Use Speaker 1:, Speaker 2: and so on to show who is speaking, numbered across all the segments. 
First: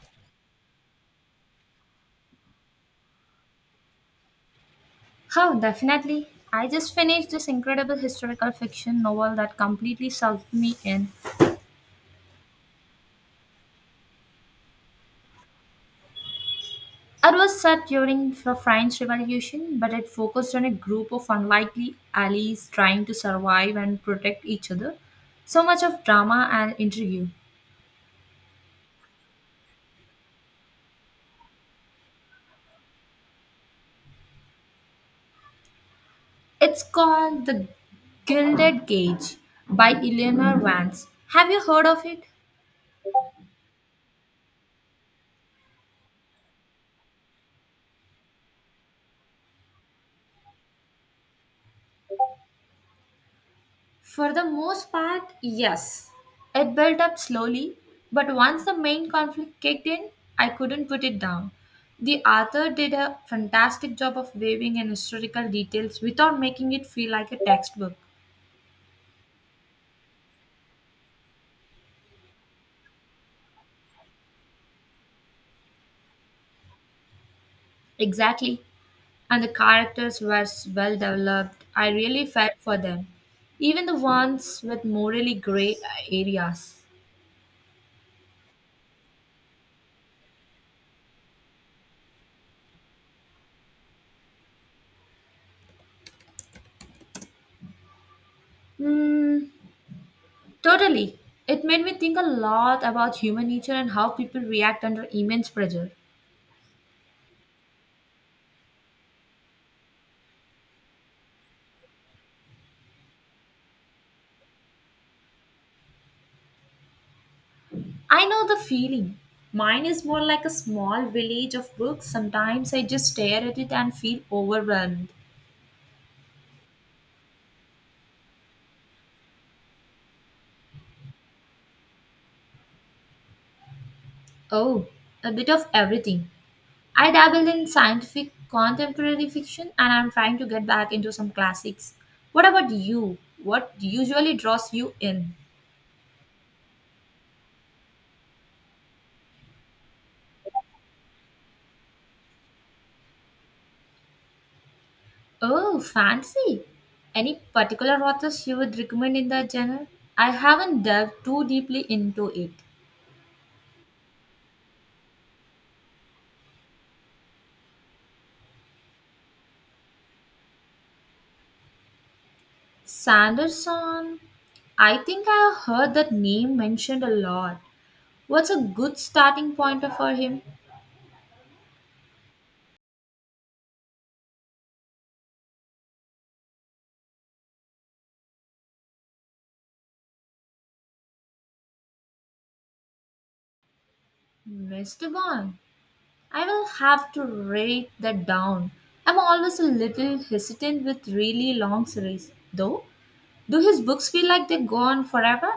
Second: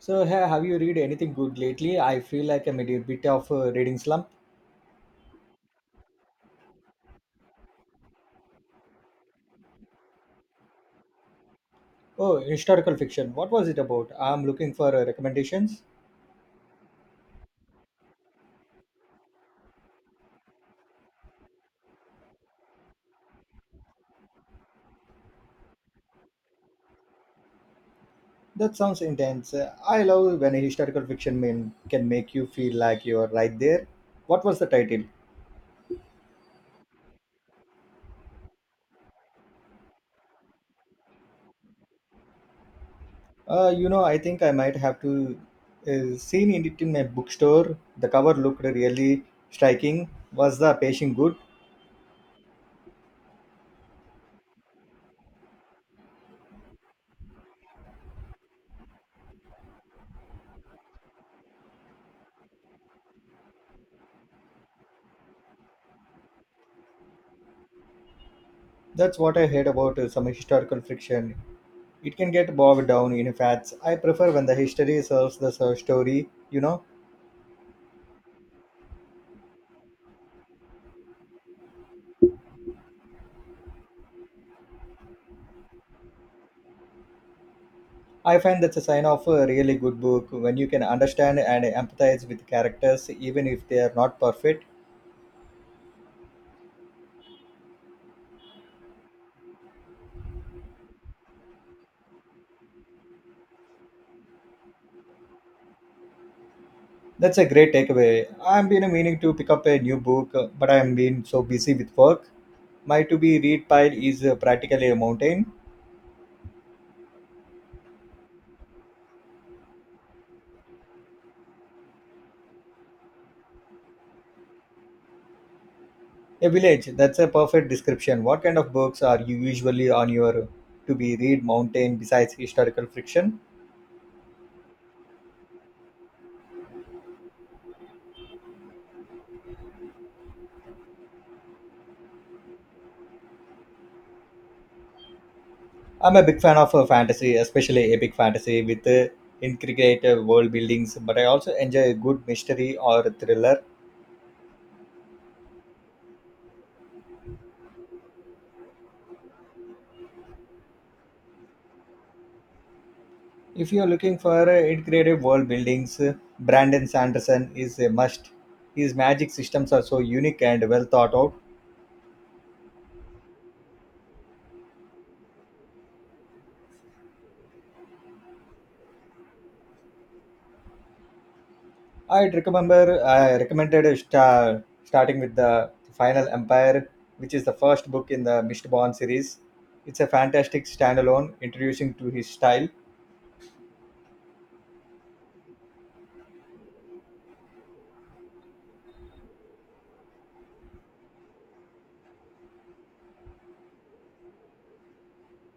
Speaker 1: So, have you read anything good lately? I feel like I'm in a bit of a reading slump.
Speaker 2: How definitely. I just finished this incredible historical fiction novel that completely sucked me in.
Speaker 1: Oh, historical fiction. What was it about? I'm looking for recommendations.
Speaker 2: It was set during the French Revolution, but it focused on a group of unlikely allies trying to survive and protect each other. So much of drama and intrigue.
Speaker 1: That sounds intense. I love when a historical fiction man can make you feel like you're right there. What was the title?
Speaker 2: It's called The Gilded Cage by Eleanor Vance. Have you heard of it?
Speaker 1: I think I might have to seen it in a bookstore. The cover looked really striking. Was the pacing good?
Speaker 2: For the most part, yes. It built up slowly, but once the main conflict kicked in, I couldn't put it down. The author did a fantastic job of weaving in historical details without making it feel like a textbook.
Speaker 1: That's what I heard about some historical fiction. It can get bogged down in facts. I prefer when the history serves the story, you know.
Speaker 2: Exactly. And the characters were well developed. I really felt for them, even the ones with morally gray areas.
Speaker 1: I find that's a sign of a really good book when you can understand and empathize with characters even if they are not perfect.
Speaker 2: Mm, totally. It made me think a lot about human nature and how people react under immense pressure.
Speaker 1: That's a great takeaway. I've been meaning to pick up a new book, but I've been so busy with work. My to be read pile is practically a mountain.
Speaker 2: I know the feeling. Mine is more like a small village of books. Sometimes I just stare at it and feel overwhelmed.
Speaker 1: A village, that's a perfect description. What kind of books are you usually on your to be read mountain besides historical fiction?
Speaker 2: Oh, a bit of everything. I dabble in scientific contemporary fiction and I'm trying to get back into some classics. What about you? What usually draws you in?
Speaker 1: I'm a big fan of fantasy, especially epic fantasy with intricate world buildings, but I also enjoy a good mystery or thriller.
Speaker 2: Oh, fancy. Any particular authors you would recommend in that genre? I haven't delved too deeply into it.
Speaker 1: If you're looking for integrated world buildings, Brandon Sanderson is a must. His magic systems are so unique and well thought out.
Speaker 2: Sanderson? I think I heard that name mentioned a lot. What's a good starting point for him?
Speaker 1: I'd remember I recommended star, starting with the Final Empire, which is the first book in the Mistborn series. It's a fantastic standalone introducing to his style.
Speaker 2: Mr. Bond, I will have to write that down. I'm always a little hesitant with really long series, though. Do his books feel like they go on forever?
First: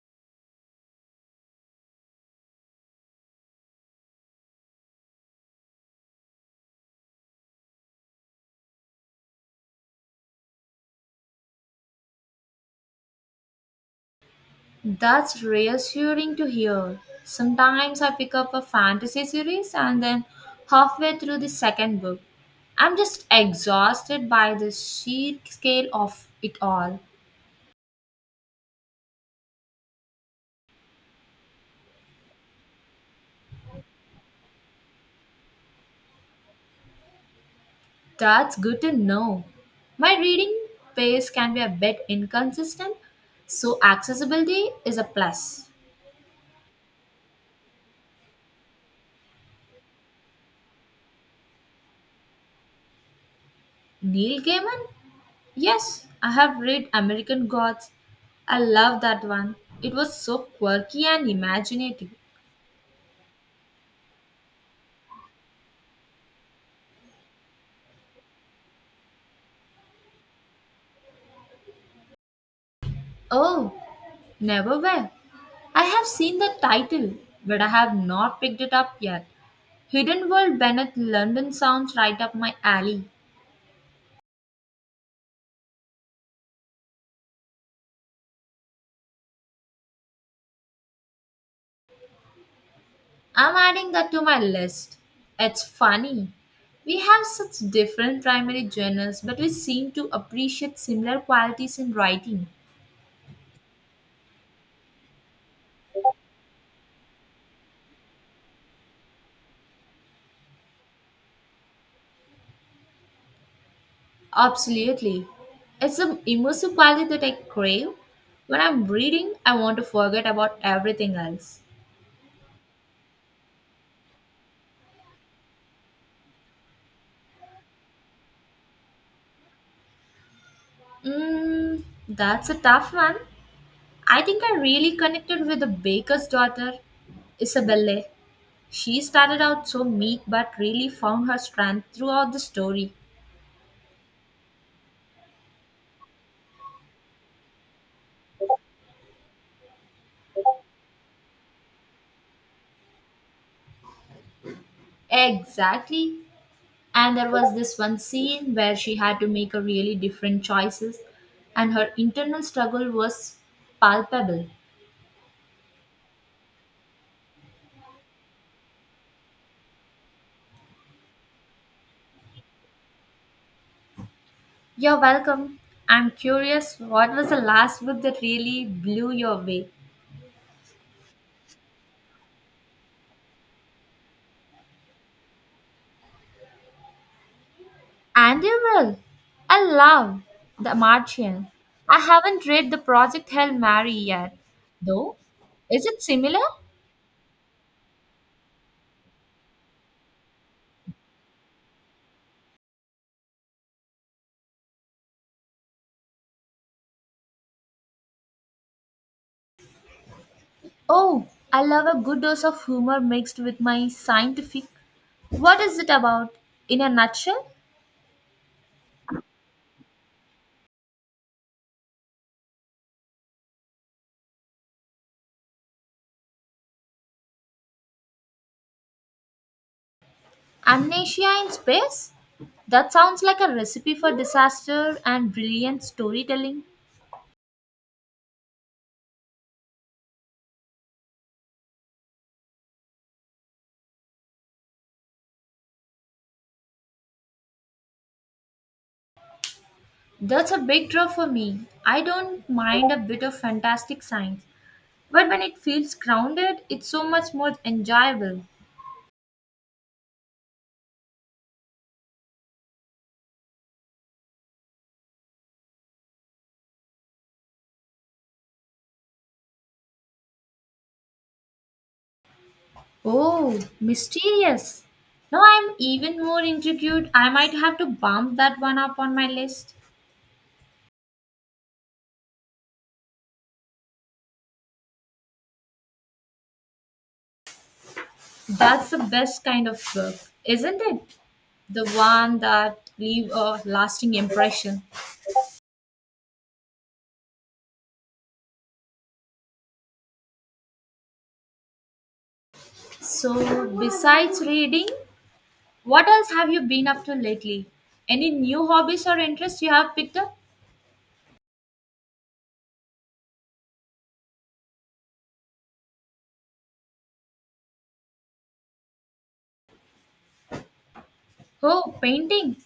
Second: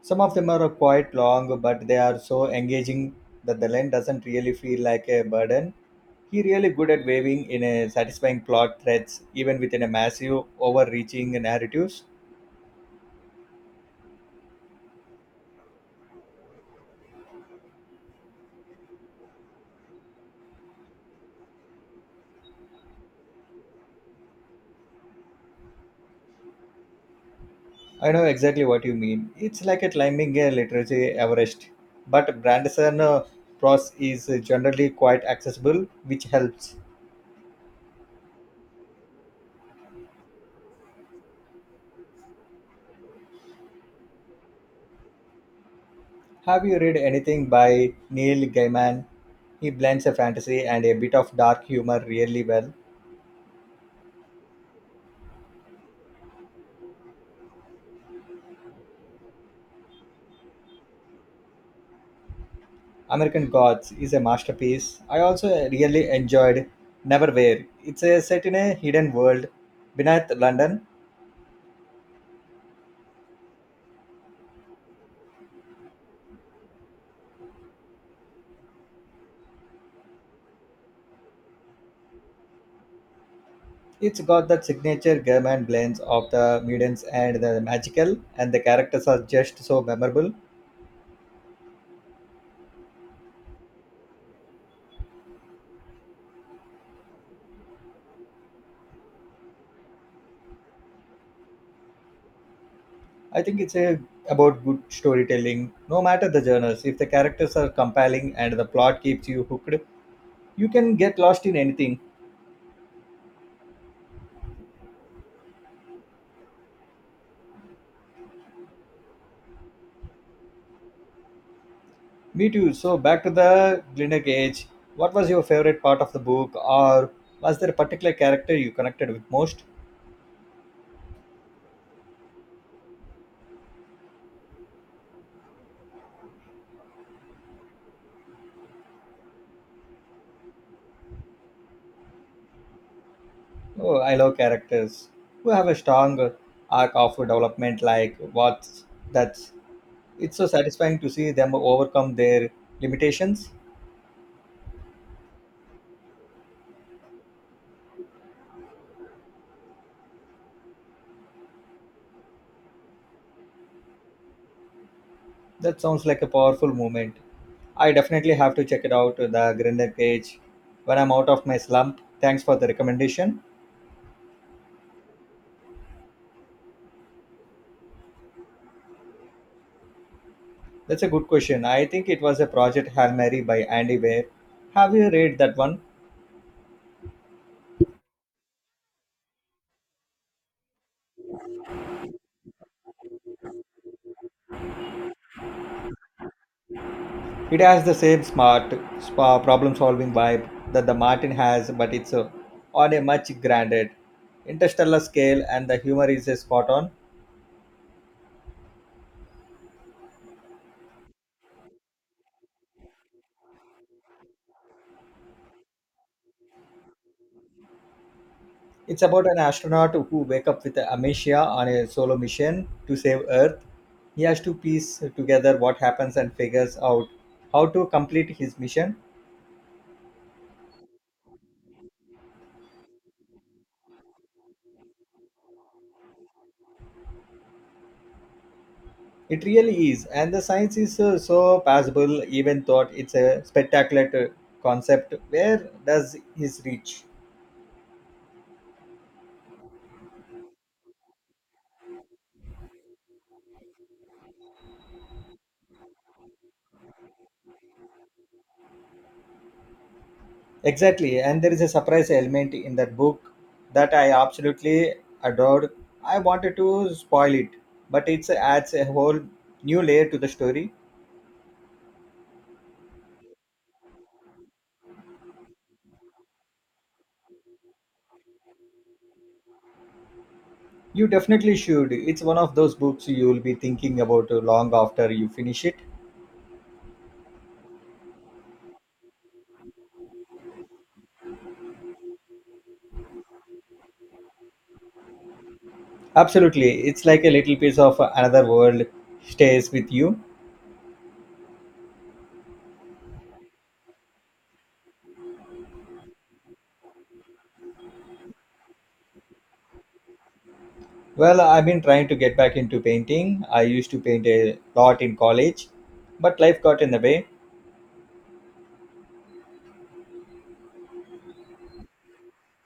Speaker 1: Some of them are quite long, but they are so engaging that the length doesn't really feel like a burden. He really good at weaving in a satisfying plot threads, even within a massive, overreaching narratives.
Speaker 2: That's reassuring to hear. Sometimes I pick up a fantasy series and then halfway through the second book, I'm just exhausted by the sheer scale of it all.
Speaker 1: I know exactly what you mean. It's like a climbing a literacy Everest. But Branderson prose is generally quite accessible, which helps.
Speaker 2: That's good to know. My reading pace can be a bit inconsistent, so accessibility is a plus.
Speaker 1: Have you read anything by Neil Gaiman? He blends a fantasy and a bit of dark humor really well.
Speaker 2: Neil Gaiman? Yes, I have read American Gods. I love that one. It was so quirky and imaginative.
Speaker 1: American Gods is a masterpiece. I also really enjoyed Neverwhere. It's a set in a hidden world beneath London.
Speaker 2: Oh, Never were. I have seen the title, but I have not picked it up yet. Hidden World Bennett London sounds right up my alley.
Speaker 1: It's got that signature German blends of the mutants and the magical, and the characters are just so memorable.
Speaker 2: I'm adding that to my list. It's funny. We have such different primary genres, but we seem to appreciate similar qualities in writing.
Speaker 1: I think it's a about good storytelling, no matter the genres. If the characters are compelling and the plot keeps you hooked, you can get lost in anything.
Speaker 2: Absolutely. It's the immersive quality that I crave. When I'm reading, I want to forget about everything else.
Speaker 1: Me too. So back to the Glinda Cage. What was your favorite part of the book, or was there a particular character you connected with most?
Speaker 2: Mm, that's a tough one. I think I really connected with the baker's daughter, Isabelle. She started out so meek but really found her strength throughout the story.
Speaker 1: Oh, I love characters who have a strong arc of development. Like what's that's. It's so satisfying to see them overcome their limitations.
Speaker 2: Exactly. And there was this one scene where she had to make a really different choices and her internal struggle was palpable.
Speaker 1: That sounds like a powerful moment. I definitely have to check it out. The Glinda Cage. When I'm out of my slump. Thanks for the recommendation.
Speaker 2: You're welcome. I'm curious what was the last book that really blew you away?
Speaker 1: That's a good question. I think it was a Project Hail Mary by Andy Weir. Have you read that one?
Speaker 2: And you will. I love The Martian. I haven't read the Project Hail Mary yet, though. Is it similar?
Speaker 1: It has the same smart spa problem solving vibe that the Martin has, but it's on a much grander interstellar scale, and the humor is spot on.
Speaker 2: Oh, I love a good dose of humor mixed with my scientific. What is it about? In a nutshell,
Speaker 1: It's about an astronaut who wake up with amnesia on a solo mission to save Earth. He has to piece together what happens and figures out how to complete his mission.
Speaker 2: amnesia in space? That sounds like a recipe for disaster and brilliant storytelling.
Speaker 1: It really is, and the science is so passable. Even thought it's a spectacular concept. Where does his reach?
Speaker 2: That's a big draw for me. I don't mind a bit of fantastic science, but when it feels grounded, it's so much more enjoyable.
Speaker 1: Exactly, and there is a surprise element in that book that I absolutely adored. I wanted to spoil it, but it adds a whole new layer to the story.
Speaker 2: Oh, mysterious. Now I'm even more intrigued. I might have to bump that one up on my list.
Speaker 1: You definitely should. It's one of those books you will be thinking about long after you finish it.
Speaker 2: That's the best kind of book, isn't it? The one that leave a lasting impression.
Speaker 1: Absolutely, it's like a little piece of another world stays with you.
Speaker 2: So besides reading, what else have you been up to lately? Any new hobbies or interests you have picked up?
Speaker 1: Well, I've been trying to get back into painting. I used to paint a lot in college, but life got in the way.
Speaker 2: Oh, painting.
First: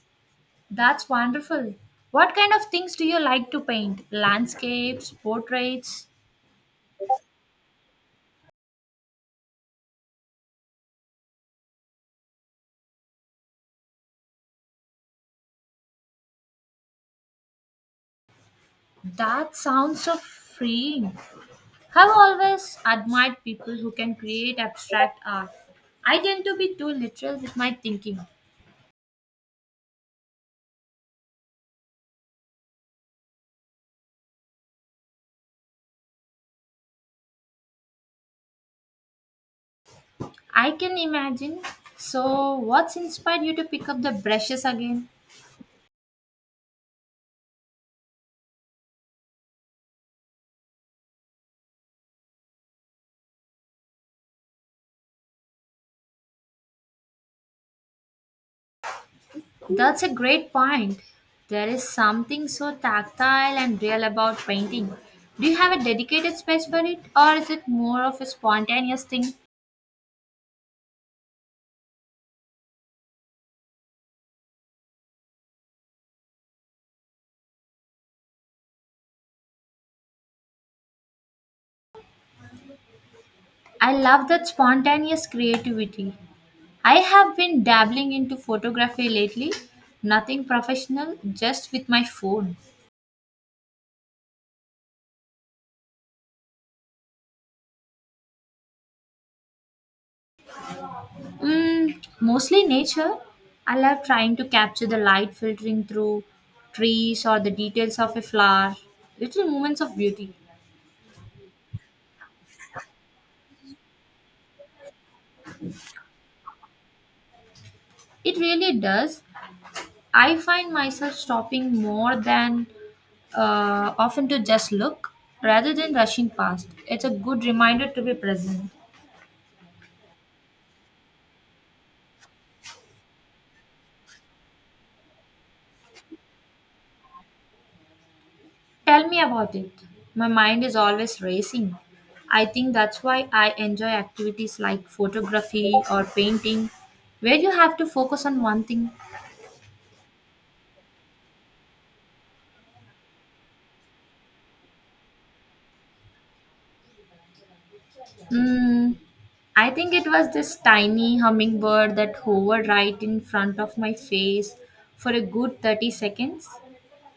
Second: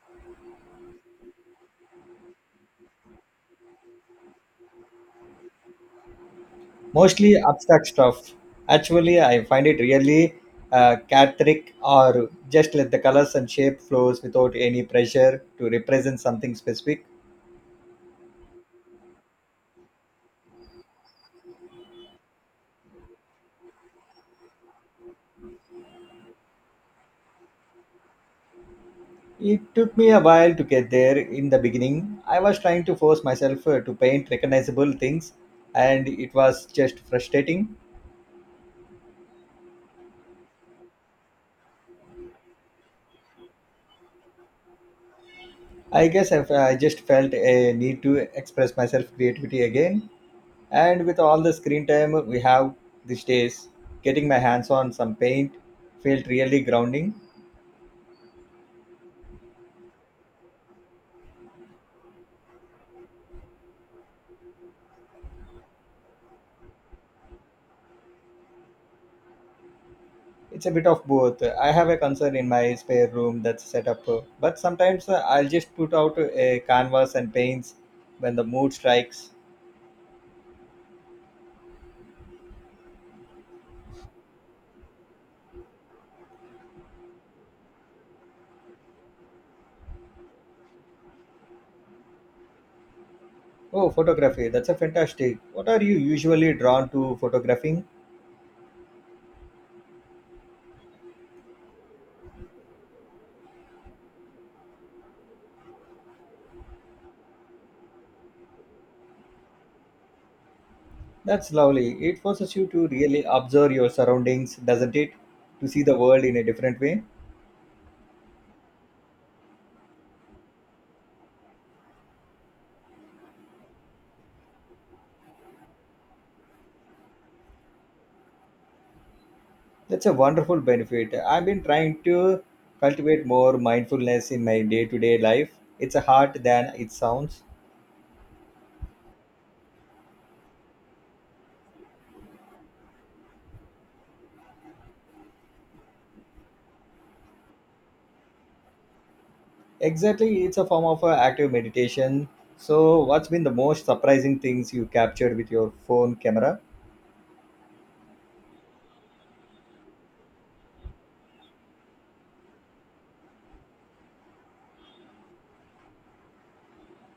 Speaker 2: That's wonderful. What kind of things do you like to paint? Landscapes, portraits?
Speaker 1: Mostly abstract stuff. Actually, I find it really cathartic or just let the colors and shape flows without any pressure to represent something specific.
Speaker 2: That sounds so freeing. I've always admired people who can create abstract art. I tend to be too literal with my thinking.
Speaker 1: It took me a while to get there in the beginning. I was trying to force myself to paint recognizable things and it was just frustrating.
Speaker 2: I can imagine. So, what's inspired you to pick up the brushes again?
Speaker 1: I guess if I just felt a need to express myself creativity again. And with all the screen time we have these days, getting my hands on some paint felt really grounding.
Speaker 2: That's a great point. There is something so tactile and real about painting. Do you have a dedicated space for it, or is it more of a spontaneous thing?
Speaker 1: It's a bit of both. I have a concern in my spare room that's set up, but sometimes I'll just put out a canvas and paints when the mood strikes.
Speaker 2: I love that spontaneous creativity. I have been dabbling into photography lately, nothing professional, just with my phone.
Speaker 1: Oh, photography, that's a fantastic. What are you usually drawn to photographing?
Speaker 2: Mm, mostly nature. I love trying to capture the light filtering through trees or the details of a flower, little moments of beauty.
Speaker 1: That's lovely. It forces you to really observe your surroundings, doesn't it? To see the world in a different way.
Speaker 2: It really does. I find myself stopping more than often to just look rather than rushing past. It's a good reminder to be present.
Speaker 1: That's a wonderful benefit. I've been trying to cultivate more mindfulness in my day to day life. It's a hard than it sounds.
Speaker 2: Tell me about it. My mind is always racing. I think that's why I enjoy activities like photography or painting, where you have to focus on one thing.
Speaker 1: Exactly, it's a form of active meditation. So, what's been the most surprising things you captured with your phone camera?
Speaker 2: Mm, I think it was this tiny hummingbird that hovered right in front of my face for a good 30 seconds.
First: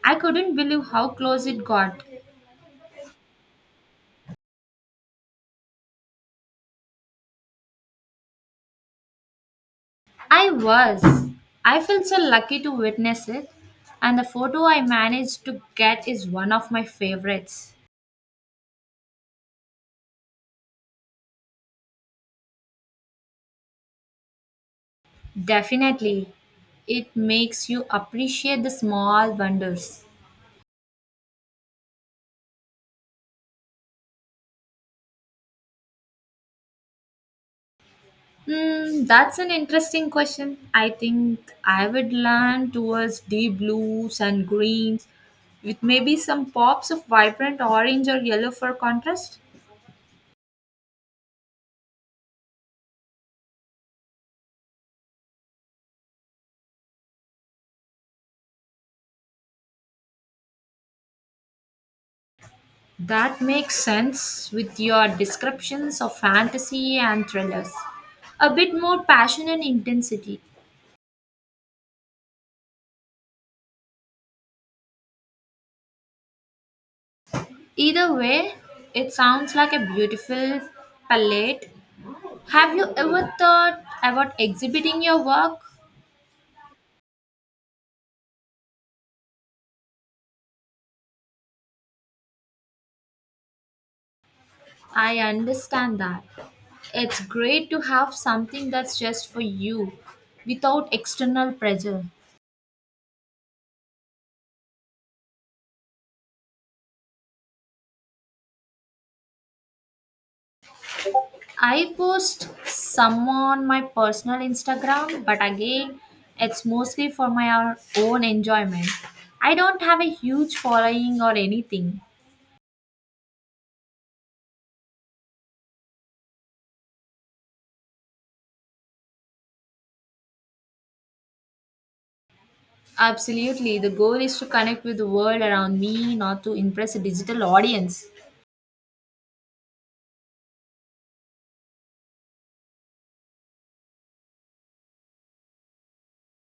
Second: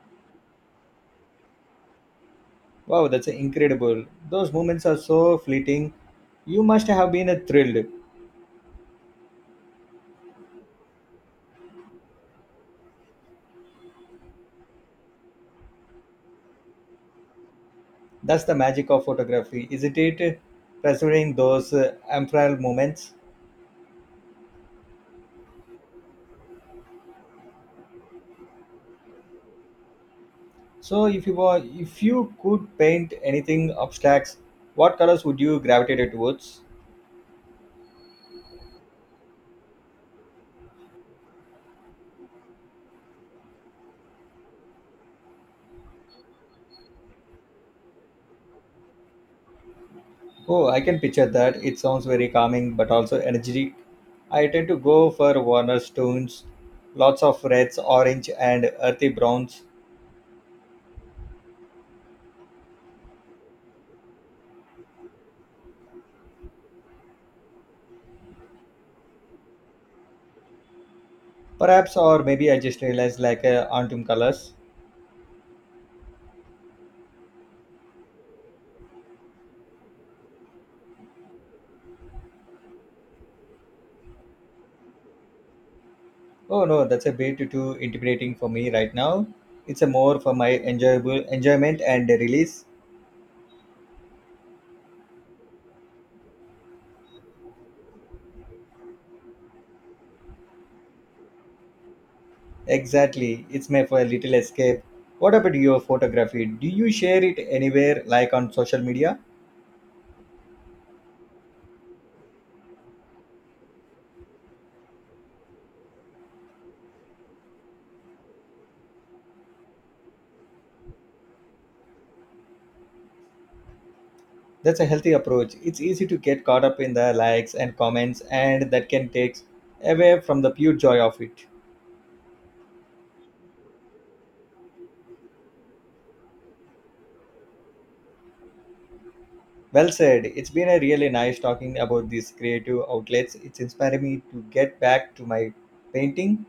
Speaker 2: I couldn't believe how close it got.
Speaker 1: Wow, that's incredible. Those moments are so fleeting. You must have been thrilled.
Speaker 2: I was. I felt so lucky to witness it, and the photo I managed to get is one of my favorites.
Speaker 1: That's the magic of photography, isn't it? Preserving those ephemeral moments.
Speaker 2: Definitely. It makes you appreciate the small wonders.
Speaker 1: So, if you could paint anything abstract, what colors would you gravitate towards?
Speaker 2: Hmm, that's an interesting question. I think I would lean towards deep blues and greens with maybe some pops of vibrant orange or yellow for contrast.
Speaker 1: Oh, I can picture that. It sounds very calming, but also energetic. I tend to go for warmer tones, lots of reds, orange, and earthy browns.
Speaker 2: That makes sense with your descriptions of fantasy and thrillers. A bit more passion and intensity.
Speaker 1: Perhaps, or maybe I just realized like autumn colors.
Speaker 2: Either way, it sounds like a beautiful palette. Have you ever thought about exhibiting your work?
Speaker 1: Oh no, that's a bit too intimidating for me right now. It's a more for my enjoyable enjoyment and release.
Speaker 2: I understand that. It's great to have something that's just for you without external pressure.
Speaker 1: Exactly, it's made for a little escape. What about your photography? Do you share it anywhere, like on social media?
Speaker 2: I post some on my personal Instagram, but again, it's mostly for my own enjoyment. I don't have a huge following or anything.
Speaker 1: That's a healthy approach. It's easy to get caught up in the likes and comments, and that can take away from the pure joy of it.
Speaker 2: Absolutely, the goal is to connect with the world around me, not to impress a digital audience.
Speaker 1: Well said. It's been a really nice talking about these creative outlets. It's inspiring me to get back to my painting.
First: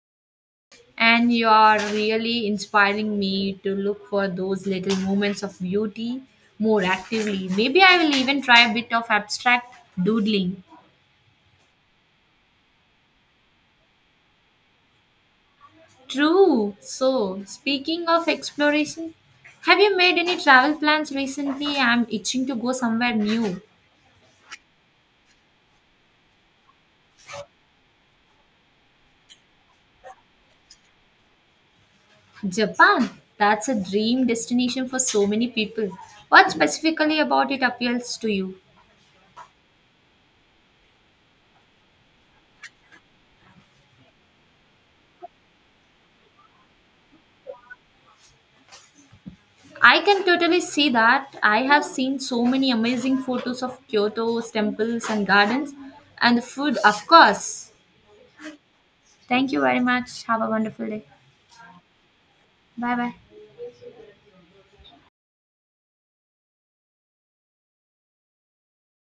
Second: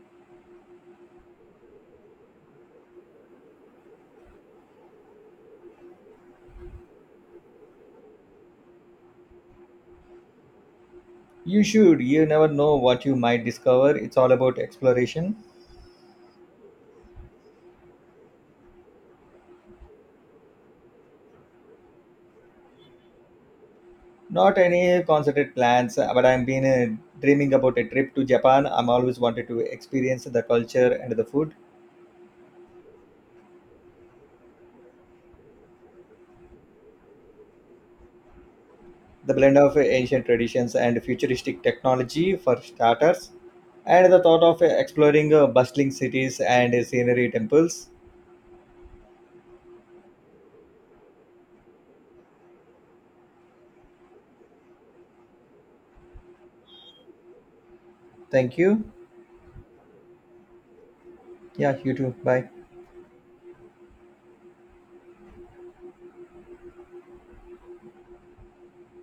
Speaker 2: And you are really inspiring me to look for those little moments of beauty more actively. Maybe I will even try a bit of abstract doodling.
Speaker 1: You should. You never know what you might discover. It's all about exploration.
Speaker 2: True. So, speaking of exploration, have you made any travel plans recently? I'm itching to go somewhere new.
Speaker 1: Not any concerted plans, but I've been dreaming about a trip to Japan. I'm always wanted to experience the culture and the food,
Speaker 2: Japan. That's a dream destination for so many people. What specifically about it appeals to you?
Speaker 1: the blend of ancient traditions and futuristic technology for starters, and the thought of exploring bustling cities and scenery temples.
Speaker 2: I can totally see that. I have seen so many amazing photos of Kyoto's temples and gardens, and the food, of course.
Speaker 1: Thank you.
Speaker 2: Thank you very much. Have a wonderful day.
Speaker 1: Yeah, you too. Bye.
Speaker 2: Bye bye.